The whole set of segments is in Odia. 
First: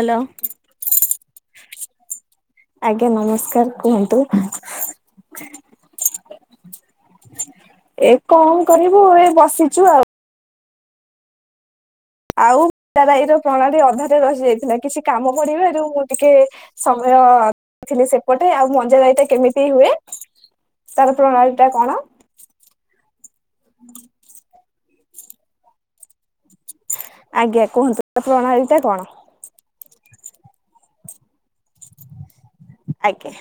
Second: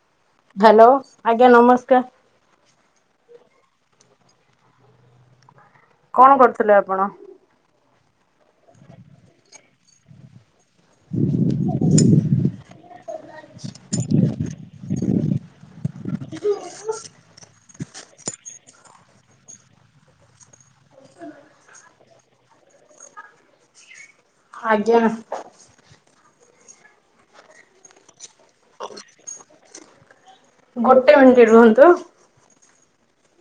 ହେଲୋ। ହାଲୋ ଆଜ୍ଞା ନମସ୍କାର। ଆଜ୍ଞା ନମସ୍କାର କୁହନ୍ତୁ। କଣ କରୁଥିଲେ ଆପଣ? ଏ କଣ କରିବୁ ଏ ବସିଛୁ ଆଉ। ଆଉ ପିତାରାଇ ର ପ୍ରଣାଳୀ ଅଧାରେ ରହିଯାଇଥିଲା କିଛି କାମ ପଡିବାରୁ ମୁଁ ଟିକେ ସମୟ ଥିଲି ସେପଟେ ଆଉ ମଞ୍ଜା ଗାଇଟା କେମିତି ହୁଏ ତାର ପ୍ରଣାଳୀ ଟା କଣ? ଆଜ୍ଞା। ଆଜ୍ଞା କୁହନ୍ତୁ ତ। ପ୍ରଣାଳୀ ଟା କଣ? ଗୋଟେ ମିନିଟ୍ ରୁହନ୍ତୁ। ଆଜ୍ଞା।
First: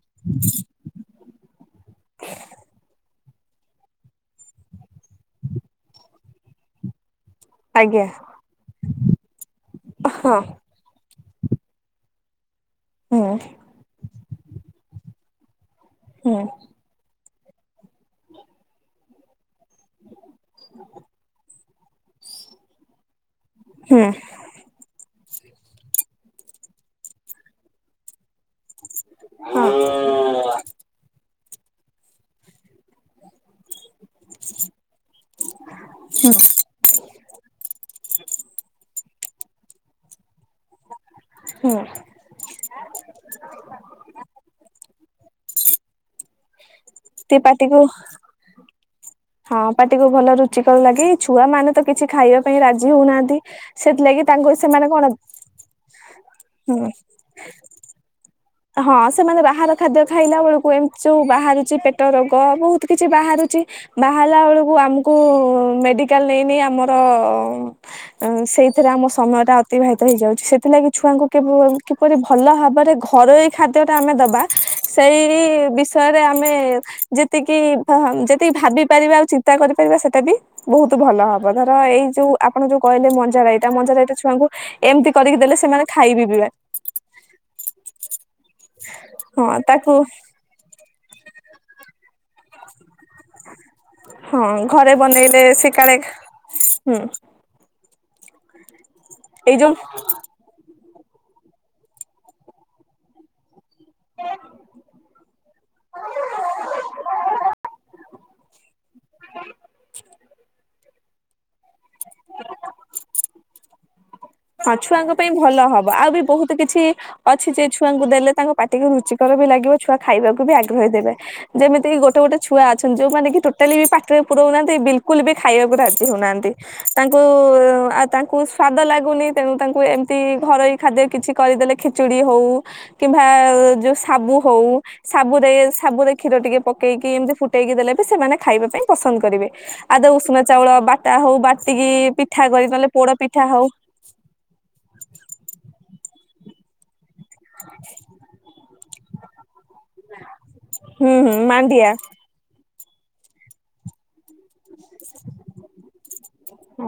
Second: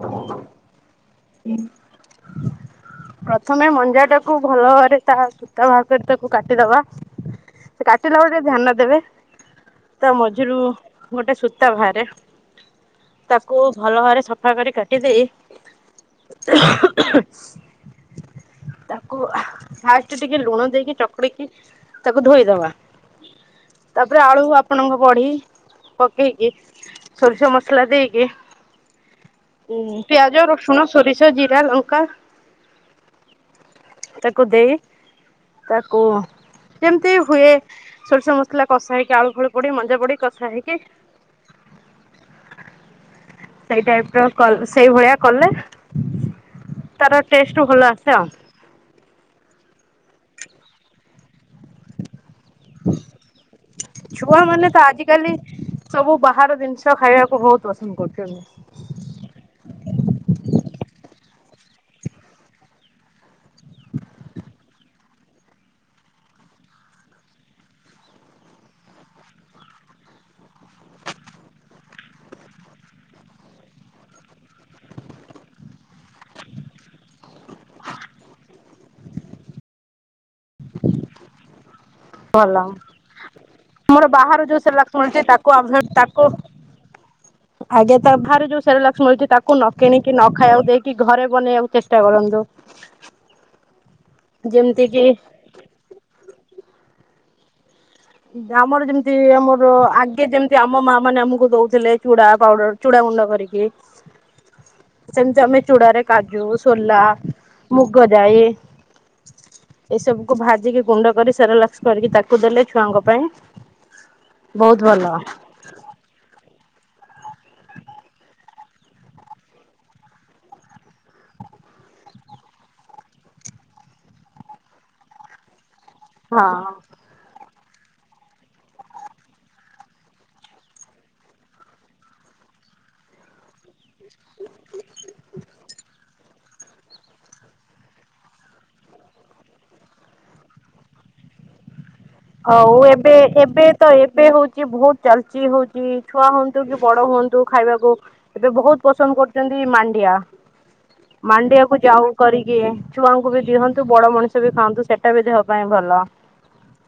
[inaudible] ପ୍ରଥମେ ମଞ୍ଜା ଟାକୁ ଭଲ ଭାବରେ ତା ସୂତା ବାହାର କରି ତାକୁ କାଟିଦବା। ଆଜ୍ଞା କାଟିଲା ବଳଳେ ଟିକେ ଧ୍ୟାନ ଦେବେ ତା ହଁ ମଝିରୁ- ଗୋଟେ ସୂତା ବାହାରେ। ହୁଁ ତାକୁ ଭଲ ଭାବରେ ସ ଭାବରେ କାଟି ଦେଇ। ହୁଁ। [inaudible] ତାକୁ ଫାଷ୍ଟ ଟିକେ ଲୁଣ ଦେଇକି ଚକୁଡ଼ି କି ତାକୁ ଧୋଇଦବା। ହୁଁ ତାପରେ ଆଳୁ ଆପଣଙ୍କ ବଢି଼। ପକେଇକି ସୋରିଷ ମସଲା ଦେଇକି ହଁ ଉଁ ପିଆଜ ରସୁଣ ସୋରିଷ ଜି [unintelligible] ତାକୁ ଦେଇ ତାକୁ ଯେମିତି ହୁଏ ସୋରିଷୋ ମସଲା କଷା ହେଇକି ଆଳୁ ହୁଳ ପଡ଼େ ମଞ୍ଜା ପଡ଼େ କଷା ହେଇକି ହୁଁ। ସେଇ ଟାଇପ ର କଲ ସେଇଭଳିଆ କଲେ ତାର ସେ ଟେଷ୍ଟରୁ ପାଟିକୁ ଭଲ ଆସେ ଆଉ। ହଁ ପାଟିକୁ ଭଲ ରୁଚିକର ଲାଗେ। ଏଇ ଛୁଆ ମାନେ ତ କିଛି ଖାଇବା ପାଇଁ ରାଜି ହଉନାହାନ୍ତି। ସେଥିଲାଗି ତାଙ୍କୁ ଛୁଆମାନେ ତ ସେମାନେ କଣ ଆଜିକାଲି ସବୁ ବାହାର ହୁଁ ଜିନିଷ ଖାଇବାକୁ ବହୁତ ପସନ୍ଦ କରୁଚନ୍ତି। ହଁ ସେମାନେ ବାହାର ଖାଦ୍ୟ ଖାଇଲା ବେଳକୁ ଏମିତି ଯୋଉ ବାହାରିଚି ପେଟ ରୋଗ ବହୁତ କିଛି ବାହାରୁଚି। ବାହାରିଲା ବେଳକୁ ଆମକୁ ମେଡିକାଲ ନେଇ ନେଇ ଆମର ସେଇଥିରେ ଆମ ସମୟ ଟା ଅତିବାହିତ ହେଇଯାଉଛି। ସେଥିଲାଗି ଛୁଆଙ୍କୁ କେବେ କିପରି ଭଲ ଭାବରେ ଘ- ଘରୋଇ ଖାଦ୍ୟ ଟା ଆମେ ଦବା ସେଇ ବିଷୟରେ ଆମେ ଯେତିକି ଯେତିକି ଭା- ଭାବି ପାରିବା ଆଉ ଚିନ୍ତା କରିପାରିବା ସେଇଟା ବି ବହୁତ ଭଲ ହବ। ଧର ର ଏଇ ଯୋଉ ଭଲ ଆପଣ ଯୋଉ କହିଲେ ମଞ୍ଜାରାଇଟା। ଆମର ମଞ୍ଜାରାଇଟା ବାହାରୁ ଛୁଆଙ୍କୁ ଯୋଉ ସେରେଲାକ୍ସ ଏମତି ମିଳୁଛି କରିକି ତାକୁ ଦେଲେ ଆଭଏଡ ସେମାନେ ଖାଇବେ ବି ବା। ତ ଭାହାରୁ ଯୋଉ ସେରେଲାକ୍ସ ମିଳୁଚି ତାକୁ ନ କିଣିକି ନ ଖାଇବାକୁ ଦେଇକି ଘରେ ବନେଇଆକୁ ଚେଷ୍ଟା କରନ୍ତୁ। ହଁ ଯେମିତି ଘରେ କି ବନେଇଲେ ସେ କାଳେ ହୁଁ। ଆମର ଯେମତି ତି ଏଇ ଆମର ଯୋଉ ଆଗେ ଯେମିତି ଆମ ମା ମାନେ ଆମକୁ ଦଉଥିଲେ ଚୁଡ଼ା ପାଉଡ଼ର ଚୁଡା ଗୁଣ୍ଡ କରିକି ସେମିତି ଆମେ ଚୂଡାରେ କାଜୁ, ସୋଲା, ମୁଗ ଜାଇ ଏସବୁକୁୁ ଭାଜିକି ଗୁଣ୍ଡ କରି ସେରେଲାକ୍ସ କରିକି ତା କୁ ଦେଲେ ଛୁଆଙ୍କ ପାଇଁ ହଁ ବହୁତ ଛୁଆଙ୍କ ଭଲ ପାଇଁ ଭଲ ହବ ଆଉ ବି ବହୁତ କିଛି ଅଛି ଯେ ଛୁଆଙ୍କୁ ଦେଲେ ତାଙ୍କ ପାଟିକୁ ରୁଚିକର ବି ଲାଗିବ ଛୁଆ ଖାଇବାକୁ ବି ଆଗ୍ରହୀ ଦେବେ। ଯେମିତିକି ଗୋଟେ ଗୋଟେ ଛୁଆ ଅଛନ୍ତି ଯୋଉମାନେ କି ଟୋଟାଲି ବି ପାଟିରେ ପୁରଉନାହାଁନ୍ତି ବିଲକୁଲ ବି ଖାଇବାକୁ ରା ଜି ହଁ ହଉନାହାଁନ୍ତି ତାଙ୍କୁ ଆଉ ତାଙ୍କୁ ସ୍ଵାଦ ଲାଗୁନି ତେଣୁ ତାଙ୍କୁ ଏମତି ଘରୋଇ ଖାଦ୍ୟ କିଛି କରିଦେଲେ ଖିଚିଡି ହଉ କିମ୍ଭା ଜୁସ ସାବୁ ହଉ ସାବୁରେ ସାବୁରେ କ୍ଷୀର ଟିକେ ପକେଇକି ଏମତି ଫୁଟେଇକି ଦେଲେ ବି ସେମାନେ ଖାଇବା ପାଇଁ ପସନ୍ଦ କରିବେ। ଆଦ ଉଷୁନା ଚାଉଳ ବାଟା ହଉ ବାଟିକି ପିଠା କରି ହଉ ନହେଲେ ପୋଡ ଏବେ ପିଠା ଏବେ ହଉ ତ ଏ ବେ ହଉଛି ବହୁତ ଚାଲୁଚି ହଉଛି ଛୁଆ ହୁଅନ୍ତୁ କି ବଡ ହୁଅ ନ୍ତୁ ଖାଇବାକୁ ଏବେ ବହୁତ ପସନ୍ଦ କରୁଚନ୍ତି ମାଣ୍ଡିଆ। ହୁଁ ହୁଁ ମାଣ୍ଡିଆ କୁ ଯାଉ କରିକି ଛୁଆଙ୍କୁ ବି ଦିଅନ୍ତୁ। ବଡ ମଣିଷ ଷ ବି ଖାଆନ୍ତୁ ସେଟା ବି ଦେହ ପାଇଁ ଭଲ।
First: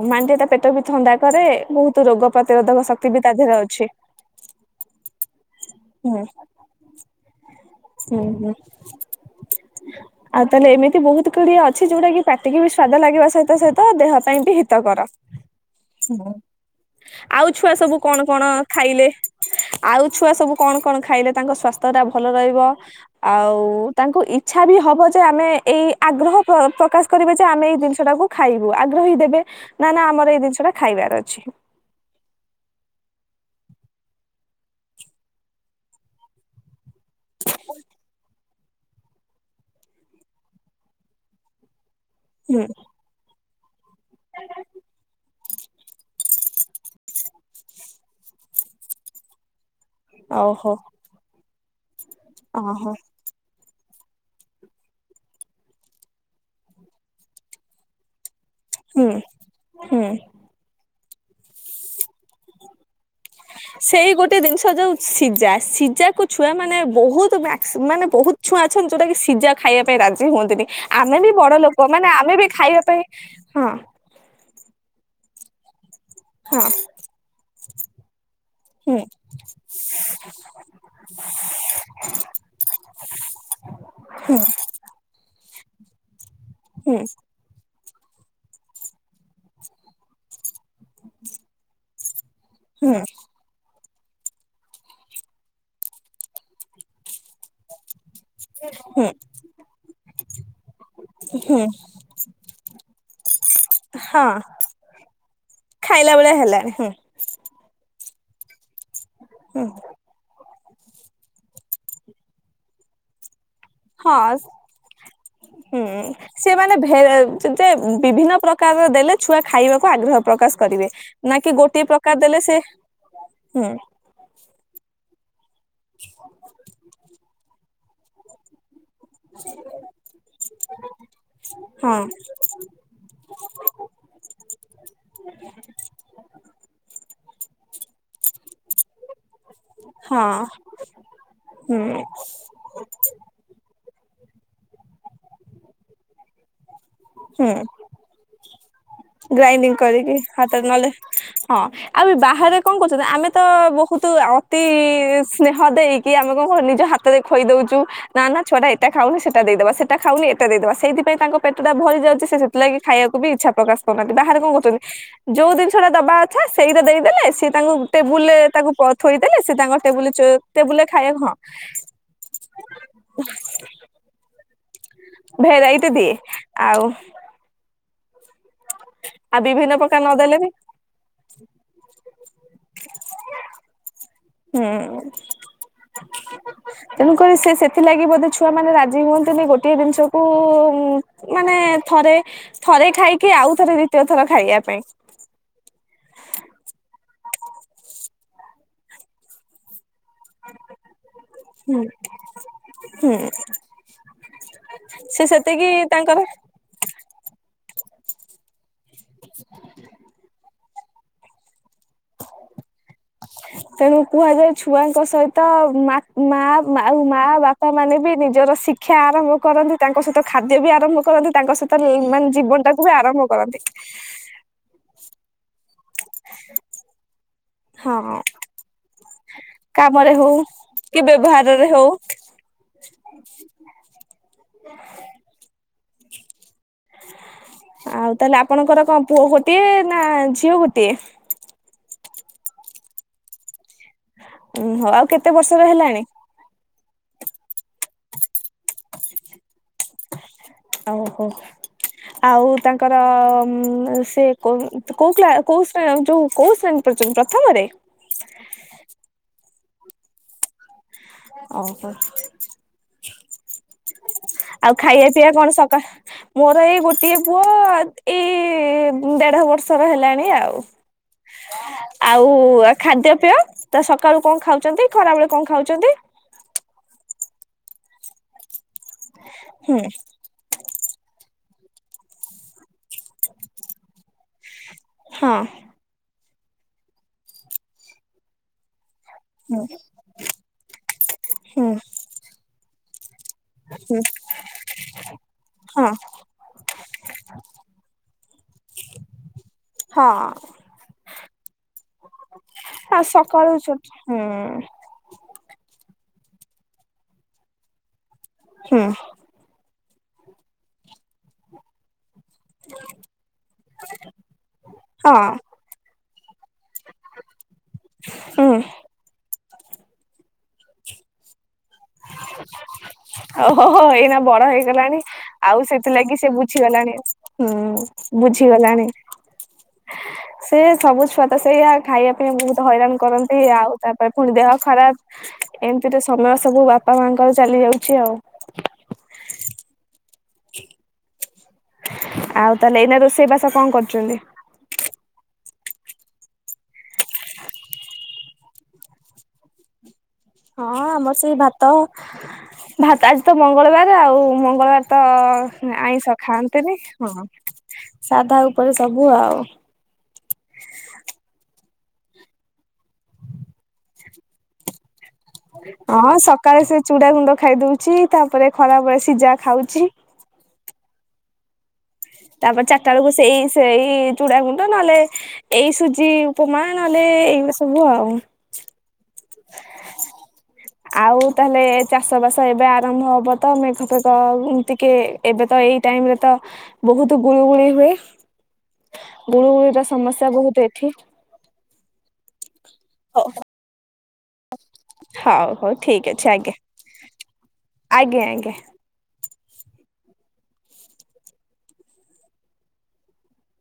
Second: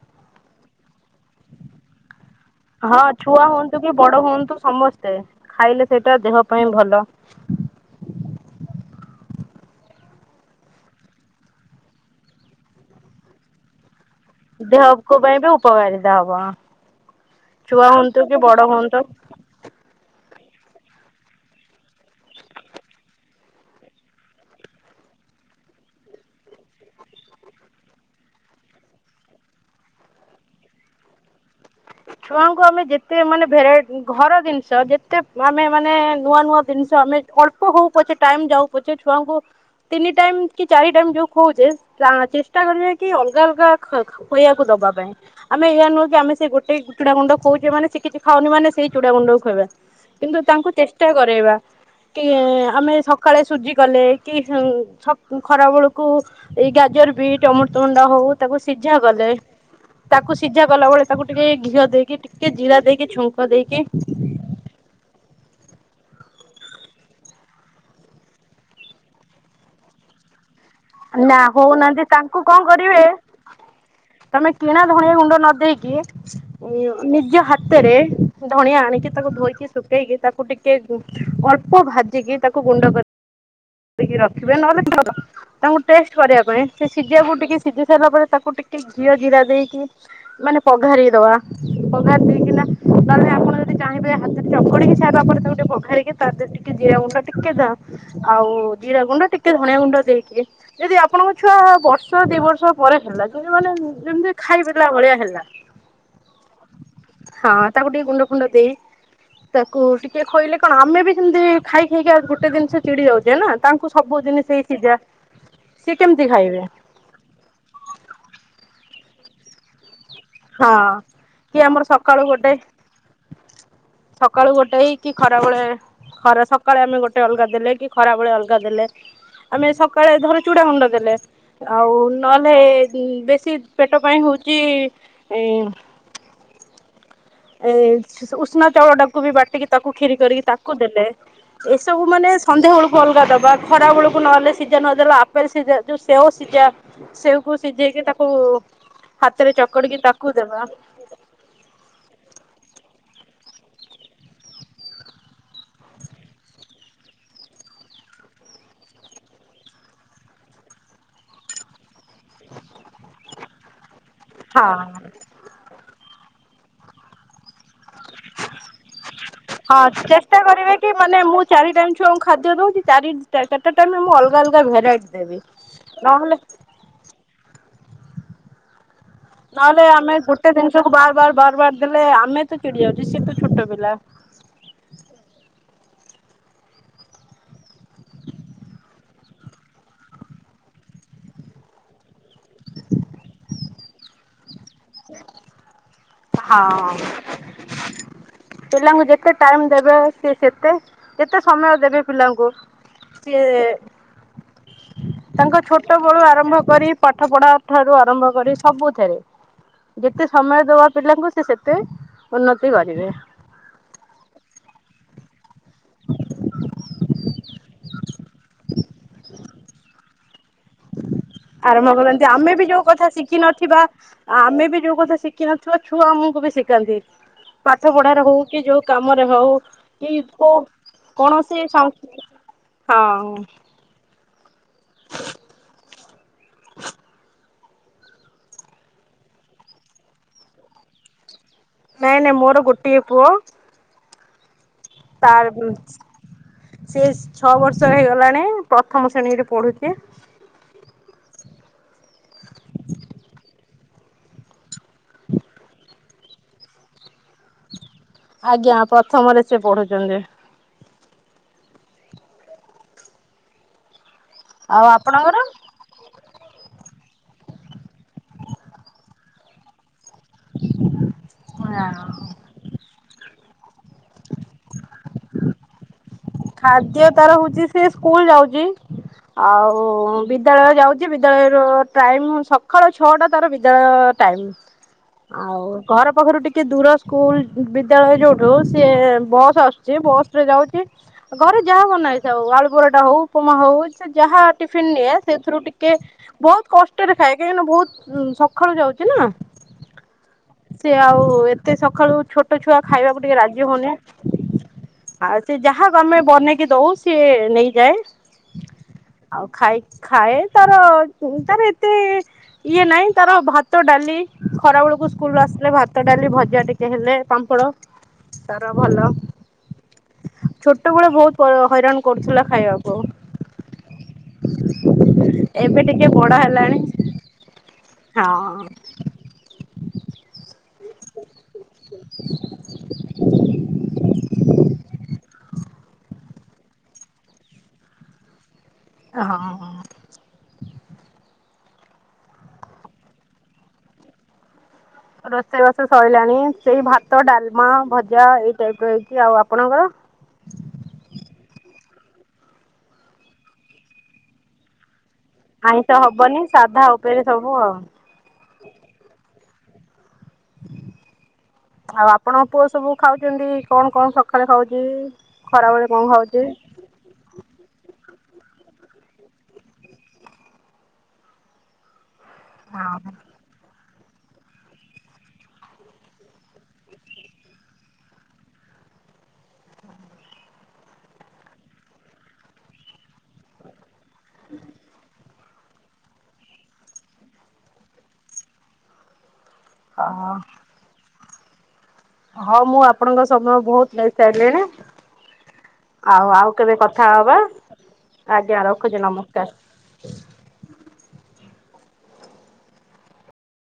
ମାଣ୍ଡିଆ ଟା ପେଟ ବି ଥଣ୍ଡାକରେ ବହୁତ ରୋଗ ପ୍ରତିରୋଧକ ହଁ ଶକ୍ତି ବି ତା ଛୁଆ ଦେହରେ ହୁଅନ୍ତୁ ଅଛି। କି ବଡ ହୁଅନ୍ତୁ ସମସ୍ତେ ସେ ଖାଇଲେ ସେଇଟା ଦେହ ପାଇଁ ଭଲ। ହୁଁ ହୁଁ ଆଉ ତାହେଲେ ଏମିତି ବହୁତ ଅଛି ଯୋଉଟା କି ପାଟିକି ବି ସ୍ଵାଦ ଲାଗିବା ସହିତ ସହିତ ଦେହ [unintelligible] ବି ହିତକର ଦେହକୁ ପାଇଁ ବି ଉପକାରିତା ହବ ଆଉ ଛୁଆ ସବୁ କଣ ହୁଅନ୍ତୁ କି କଣ ବଡ ହୁଅନ୍ତୁ ଖାଇଲେ ଆଉ, ଛୁଆ ସବୁ କଣ କଣ ଖାଇଲେ ତାଙ୍କ ସ୍ୱାସ୍ଥ୍ୟଟା ଭଲ ରହିବ। ଆଉ ତାଙ୍କୁ ଇଚ୍ଛା ବି ହବ ଯେ ଆମେ ଏଇ ଆଗ୍ରହ ପ୍ରକାଶ କରିବା ଯେ ଆମେ ଏଇ ଜିନିଷ ଟାକୁ ଖାଇବୁ ଆଗ୍ରହୀ ଦେବେ ନା ନା ଆମର ଏଇ ଜିନିଷ ଟା ଖାଇବାର ଅଛି ଛୁଆଙ୍କୁ ଆମେ ଯେତେ ମାନେ ଭେରାଇ ଘର ଜିନିଷ ଛୁଆଙ୍କୁ ଆମେ ଯେତେ ମାନେ ଭେରାଇଟ ଘର ଜିନିଷ ଯେତେ ମାନେ ମାନେ ନୂଆ ନୂଆ ଜିନିଷ ଆମେ ଅଳ୍ପ ହଉ ପଛେ ଟାଇମ ଯାଉ ପଛେ ଛୁଆଙ୍କୁ ତିନି ଟାଇମ କି ଚାରି ଟାଇମ୍ ଯୋ ଖୁଆଉଛେ ଚେଷ୍ଟା ହୁଁ କରିବେ କି ଅଲଗା ଅଲଗା ଖୋଇବାକୁ ଦବା ପାଇଁ ଆମେ ଏଇଆ ନୁହେଁ କି ଆମେ ସେ ଗୋଟେ ସେଇ ଚୁଡା ଗୁଣ୍ଡ ଖୁଅଉଛ ମାନେ ସେ କିଛି ଖାଉନି ମାନେ ସେଇ ଚୁଡା ଗୁଣ୍ଡକୁ ଖୁଆଇବା। କିନ୍ତୁ ତାଙ୍କୁ ଓହୋ ଚେଷ୍ଟା କରେଇବା। କି ଓହୋ ଆମେ ସକାଳେ ସୁଜି କଲେ କି ଖରାବେଳକୁ ଏଇ ଗାଜର ବିଟ ଅମ୍ରୁତ ଭଣ୍ଡା ହଉ ତାକୁ ସିଝା ହୁଁ କଲେ ହୁଁ। ତାକୁ ସିଝା କଲା ବଳେ [unintelligible] ଘିଅ ଦେଇକି ଟିକେ ଜିରା ଦେଇକି ଛୁଙ୍କ ଦେଇକି ସେଇ ଗୋଟେ ଜିନିଷ ଯୋଉ ସିଜା ସିଜା କୁ ଛୁଆ ମାନେ ବହୁତ ମ୍ୟାକ୍ସ ମାନେ ବହୁତ ଛୁଆ ଅଛନ୍ତି ଯୋଉଟା କି ସିଝା ଖାଇବା ପାଇଁ ରାଜି ହୁଅନ୍ତିନି। ଆମେ ବି ନା ବଡ ଲୋକ ହଉନାହାନ୍ତି ମାନେ ଆମେ ତାଙ୍କୁ ବି କଣ ଖାଇବା କରିବେ ପାଇଁ ହଁ ତମେ କିଣା ଧଣିଆ ଗୁଣ୍ଡ। ନ ହଁ ଦେଇେଇକି ନିଜ ହା ହାତରେ ଧଣିଆ ହୁଁ ଆଣିକି ତାକୁ ଧୋଇକି ଶୁଖେଇକି ତାକୁ ଟିକେ ଅଳ୍ପ ଭାଜିକି ତାକୁ ଗୁଣ୍ଡ କରି ହୁଁ ରଖିବେ ନହେଲେ ଭଲ ତାଙ୍କୁ ଟେ କରିବା ପାଇଁ ସେ ହୁଁ ସିଜିବାକୁ ଟିକେ ସିଝି ସାରିଲା ପରେ ତାକୁ ଟିକେ ଘିଅ ଜିରା ଦେଇକି ମାନେ, ଵଘାରିଦଵା। ପଘାର ହୁଁ ଚାହିଁବେ ହାତରେ ଚକୁଡିକିଖାଇବା ପରେ ତାକୁ ଗୋେ ବାରିକି ତା ଦେରେ ଟିକେ ଜିରା ଗୁଣ୍ଡ ଟିକେ ଦଅ। ଆଉ ଜିରା ହୁଁ ଗୁଣ୍ଡ ଟିକେ ଧଣିଆ ଗୁଣ୍ଡ ଦେଇକି ଯଦି ଆପଣଙ୍କ ଛୁଆ ହୁଁ ବର୍ଷ ଦି ବର୍ଷ ପରେ ହେଲା ଯେତି ମାନେ ହଁ ଯେମିତି ଖାଇ ପିଲା ଭଳିଆ ହେଲା ଖାଇଲା ଭଳିଆ ହେଲାଣି ହୁଁ ହଁ ତାକୁ ଟିକେ ଗୁଣ୍ଡ ଫୁଣ୍ଡ ଦେଇ । ହୁଁ ତାକୁ ଟିକେ ଖୋଇଲେ କଣ ଆମେ ବି ସେମିତି ଖାଇ ଖାଇକି ଗୋଟେ ଦିନ ସେ ଚିଡି ଯାଉଛେ ନା । ତାଙ୍କୁ ସବୁ ହଁ ଜିନିଷ ସେଇ ସିଝା ହୁଁ ସିଏ କେମିତି ଖାଇବେ ସେମାନେ ଭେଜ୍ ଯେ ବିଭିନ୍ନ ପ୍ରକାର ଦେଲେ ଛୁଆ ଖାଇବାକୁ ଆଗ୍ରହ ପ୍ରକାଶ ହଁ କରିବେ ନା କିି କି ଆମର ଗୋଟିଏ ସକାଳୁ ପ୍ରକାର ଦେଲେ ଗୋଟେ ସେ ହୁଁ। ସକାଳୁ ଗୋଟେ କି ଖ ଟା ବଳେ ଖରେ ସକାଳେ ଆମେ ଗୋଟେ ଅଲଗା ଦେଲେ କି ଖରାବେଳେ ଅଲଗା ଦେଲେ । ଆମେ ସକାଳେ ଧର ଚୂଡ଼ା ଗୁଣ୍ଡ ଦେଲେ ଆଉ ହଁ ନହେଲେ ବେଶୀ ପେଟ ପାଇଁ ହଉଛି ଏ ଏ ଉଷୁନା ଚାଉଳଟାକୁ ବି ବାଟିକି ତାକୁ କ୍ଷୀରି ହଁ କରିକି ତାକୁ ଦେଲେ । ହୁଁ ଏସବୁ ମାନେ ସନ୍ଧ୍ୟା ବେଳକୁ ଅଲଗା ଦବା ଖରା ବେଳକୁ ନହେଲେ ସିଝା ନଦଲେ ଆପେଲ ସିଝା ଜୋ ସେଓ ସିଝା ହୁଁ ସେଓକୁ ସିଝେଇକି ତାକୁ ହାତରେ ଗ୍ରାଇଣ୍ଡିଙ୍ଗ ଚକଡିକି କରିକି ତାକୁ ଦେବା। ବାହରେ କଣ କରୁଛନ୍ତି ଆମେ ତ ବହୁତ ଅତି ସ୍ନେହ ଦେଇକି ଆମେ କଣ ନିଜ ହାତରେ ଖୋଇଦଉଛୁ ନା ନା ଛୁଆଟା ଏଟା ଖାଉନି ସେଇଟା ଦେଇଦବା ସେଇଟା ଖାଉନି ଏଇଟା ଦେଇଦବା ସେଇଥିପାଇଁ ତାଙ୍କ ପେଟ ଟା ଭରି ଯାଉଛି। ସେଥିଲାଗି ଖାଇବାକୁ ବି ଇଚ୍ଛା ପ୍ରକାଶ କରୁନାହାନ୍ତି ବାହାରେ କଣ କରୁଛନ୍ତି ହଁ ଯୋଉ ଜିନିଷଟାଦବା ଆଚଛା ସେଇଟା ଦେଇଦେଲେ ସିଏ ତାଙ୍କୁ ତାକୁ ପ ଥୋଇଦେଲେ ସେ ତାଙ୍କ ହଁ ଟେବୁଲ ଚ ଚେଷ୍ଟା କରିବେ ଟେବୁଲରେ କି ମାନେ ଖାଇବାକୁ ହଁ ମୁଁ ଚାରି ଟାଇମ ଛୁଆଙ୍କୁ ଖାଦ୍ୟ ଦଉଛି ଚାରି ଚାରିଟା ଟାଇ ମୁଁ ଅଲଗା ଅଲଗା ଭେରାଇଟି ଦେବି। ଭେରାଇଟି ଦିଏ ନହେଲେ ଆଉ [unintelligible] ନହେଲେ ପ୍ରକାର ଆମେ ନଦେଲେ ବି ଗୋଟେ ଜିନିଷକୁ ବାର ବାର ବାର ବାର ଦେଲେ ଆମେ ତ ଚିଡି ଯାଉଛେ ସିଏ ତ ଛୋଟ ପିଲା । ହୁଁ ତେଣୁକରି ସେ ସେଥିଲାଗି ବୋଧେ ଛୁଆ ମାନେ ରାଜି ହୁଅନ୍ତିନି ଗୋଟିଏ ଜିନିଷକୁ ମାନେ ଥରେ ଥରେ ଖାଇକି ଆଉ ଥରେ ଦ୍ଵିତୀୟ ଥର ଖାଇବା ପାଇଁ ହଁ। ପିଲାଙ୍କୁ ଯେତେ ଟାଇମ ଦେବେ ସିଏ ସେତେ ଯେତେ ସମୟ ଦେବେ ପିଲାଙ୍କୁ ହୁଁ ସିଏ ସେ ତାଙ୍କ ସେତିକି ଛୋଟ ବେଳୁ ତାଙ୍କର ଆରମ୍ଭ କରି ପାଠ ପଢା ଠାରୁ ଆରମ୍ଭ କରି ସବୁଥିରେ ଯେତେ ସମୟ ପିଲଙ୍କୁ ସେ ସେତେ ଉନ୍ନତି କରିବେ। ତେଣୁ କୁହାଯାଏ ଛୁଆଙ୍କ ସହିତ ତ ମା ଆଉ ମା ବାପା ମାନେ ବି ନିଜର ଶିକ୍ଷା ଆରମ୍ଭ କରନ୍ତି ତାଙ୍କ ସହିତ ଖାଦ୍ୟ ବି ଆରମ୍ଭ କରନ୍ତି ତାଙ୍କ ସହିତ ଆରମ୍ଭ ମାନେ କରନ୍ତି ଆମେ ଜୀବନ ବି ଯୋଉ ଟାକୁ କଥା ଆରମ୍ଭ କରନ୍ତି ଶିଖିିନଥିବା ଆମେ ବି ଯୋଉ କଥା ଶିଖ କେ ଛୁଆ ଛୁଆ ଆମକୁ ବି ଶିଖାନ୍ତି ପାଠ ହଁ ପଢାରେ ହଉ କି ଯୋଉ କାମରେ ହଉ କାମରେ କି ହଉ କୋଉ କି କୌଣସି ବ୍ୟବହାରରେ ହଉ ହଁ । ଆଉ ତାହେଲେ ଆପଣଙ୍କର କଣ ପୁଅ ଗୋଟିଏ ନା ଝିଅ ଗୋଟିଏ । ନାଇଁ ନାଇଁ ମୋର ଗୋଟିଏ ପୁଅ । ଉହୋ ଆଉ କେତେ ବର୍ଷର ହେଲାଣି? ସେ ଛଅ ବର୍ଷ ହେଇଗଲାଣି ପ୍ରଥମ ଶ୍ରେଣୀରେ ପଢୁଚି । ଓହୋ ଆଉ ତାଙ୍କର ସେ କୋଉ କୋଉ କ୍ଲା କୋଉ ଯୋଉ କୋଉ ଶ୍ରେଣୀ ପଢୁଛନ୍ତି ପ୍ରଥମରେ । ଆଜ୍ଞା ପ୍ରଥମରେ ସେ ପଢୁଛନ୍ତି । ଆ ଓହୋ ଆଉ ଖାଇବା ପିଇବା କଣ ସକାଳ ମୋର ଏଇ ଗୋଟିଏ ପୁଅ ଏଇ ଦେଢ ବର୍ଷର ହେଲାଣି । ଆଉ ଆଉ ଖାଦ୍ୟ ପେୟ । ତା ସକାଳୁ କଣ ଖାଉଛନ୍ତି ଖରା ବେଳେ କଣ ଖାଉଛନ୍ତି । ଖାଦ୍ୟ ତାର ହଉଛି ସେ ସ୍କୁଲ ଯାଉଛି । ହୁଁ ଆଉ ବିଦ୍ୟାଳୟ ଯାଉଛି ବି ବିଦ୍ୟାଳୟର ଟାଇମ ସକାଳ ଛଅଟା ତାର ବିଦ୍ୟାଳୟ ହଁ ଟାଇମ ଆଉ ଘର ପାଖରୁ ଟିକେ ଦୂର ସ୍କୁଲ ବିଦ୍ୟାଳୟ ଯୋଉଠୁ ସିଏ ହୁଁ ବସ୍ ଆସୁଛି ବସରେ ଯାଉଛି । ଘରେ ଯାହା ହୁଁ ବନାହେଇଥାଉ ଆଳୁ ବର ଟା ହୋଉ। ଉପମା ହୋ ଉ ସେ ଯାହା ଟିଫିନ୍ ନିଏ ସେଥିରୁ ହଁ ଟିକେ ବହୁତ୍ କଷ୍ଟ ରେ ଖାଏ । କାହିଁକିନା ବୋହୁତ୍ ସଖାଳୁ ଯାଉଚି ନା ହଁ ସେ ଆଉ ଏତେ ସଖାଳୁ ଛୋଟ ଛୁଆ ଆଉ ଖାଇବାକୁ ଟିକେ ସକାଳୁ ରାଜି ଛୋଟ ହେଉନି ହୁଁ ଆ ଯାହାକୁ ଆମେ ବନେଇକି ଦଉ ସିଏ ନେଇଯାଏ । ହୁଁ ଆଉ ଖାଇ ଖାଏ ତାର ତାର ଏତେ ଇଏ ନାଇଁ ତାର ଭାତ ଡାଲି ଖରା ବେଳକୁ ହଁ ସ୍କୁଲୁ ଆସିଲେ ଭାତ ଡାଲି ଭଜା ଟିକେ ହେଲେ ପାମ୍ପଡ଼ ହୁଁ ତାର ଭଲ । ଛୋଟବେଳେ ବହୁତ୍ ଓ ହୋ ହୋ ଏଇନା ବଡ ହେଇ ଗଲାଣି ଆଉ ଏବେ ଟିକେ ସେଥିଲାଗି ସେ ବଡ ବୁଝି ହେଲାଣି ଗଲାଣି ହୁଁ ବୁଝି ହଁ। ଗଲାଣି ସେ ସବୁ ଛୁଆ ତ ସେଇଆ ଖାଇବା ପାଇଁ ବହୁତ୍ ହଇରାନ୍ କରନ୍ତି ।ଆଉ ତାପରେ ପୁଣି ଦେହ ଖରାପ୍ ଏମ୍ ତୀ ଟେ ସମୟ ସ ସବୁ ବାପା ମାଙ୍କର ଚାଲି ଯାଉଛି ଆଉ ହଁ ହଁ ପ ଆଉ ତାହେଲେ ଏଇନା ରୋଷେଇ ବାସ କଣ କରୁଛନ୍ତି? ରୋଷେଇବାସ ସରିଲାଣି ସେଇ ଭାତ, ଡ଼ାଲମା, ଭଜା ଏଇ ଟାଇପ୍ ର ହେଇଚି ଆଉ ଆପଣଙ୍କର? ହଁ ଆମର ସେଇ ଭାତ ଭାତ ଆଜି ତ ମଙ୍ଗଳବାର ଆଉ ମଙ୍ଗଳବାର ତ ଆଇଁଷ ହବନି ଖାଆନ୍ତିନି ସାଧା ହଁ ଉପରେ ସବୁ ଆଉ। ସାଧା ଉପରେ ସବୁ ଆଉ ଆଉ ଆପଣଙ୍କ ପୁଅ ସବୁ ଖାଉଛନ୍ତି କଣ କଣ ସକାଳେ ଖାଉଛି? ଖରାବେଳେ କଣ ହଁ ଖାଉଛି? ସକାଳେ ସେ ଚୁଡା ଗୁଣ୍ଡ ଖାଇ ଦଉଛି ତାପରେ ଖରା ବେଳେ ସିଯା ଖାଉଛି ହୁଁ ତାପରେ ଚାରିଟା ବେଳକୁ ସେଇ ସେଇ ସେଇ ଚୁଡ଼ାଗୁଣ୍ଡ ନହେଲେ ଏଇ ସୁଜି ଉପମା ନହେଲେ ଏଗୁଡା ସବୁ ଆଉ ଆଉ ତାହେଲେ ଚାଷ ବାସ ଏବେ ଆରମ୍ଭ ହବ ତ ମେଘ ପବ ଆଉ ଏମ୍ ତେ କେ ଏବେ ତ ଏଇ ଟାଇମ୍ ରେ ତ ବହୁତ୍ ଗୁଳୁ ଗୁଳି ହୁଏ । ଗୁଳୁଗୁଳିର ସମସ୍ୟା ହଁ ବହୁତ ଏଠି ହଁ ମୁଁ ଆପଣଙ୍କ ହଉ ସମୟ ବହୁତ୍ ହେଲ୍ପ୍ ଚାଲେନା ହଉ ହଉ ଠିକ ଅଛି ଆଉ ଆଜ୍ଞା ଆଉ କେବେ କଥା ହବା ଆଜ୍ଞା ରଖୁଛି ନ ମୁ କ୍ୟାସ୍ [inaudible]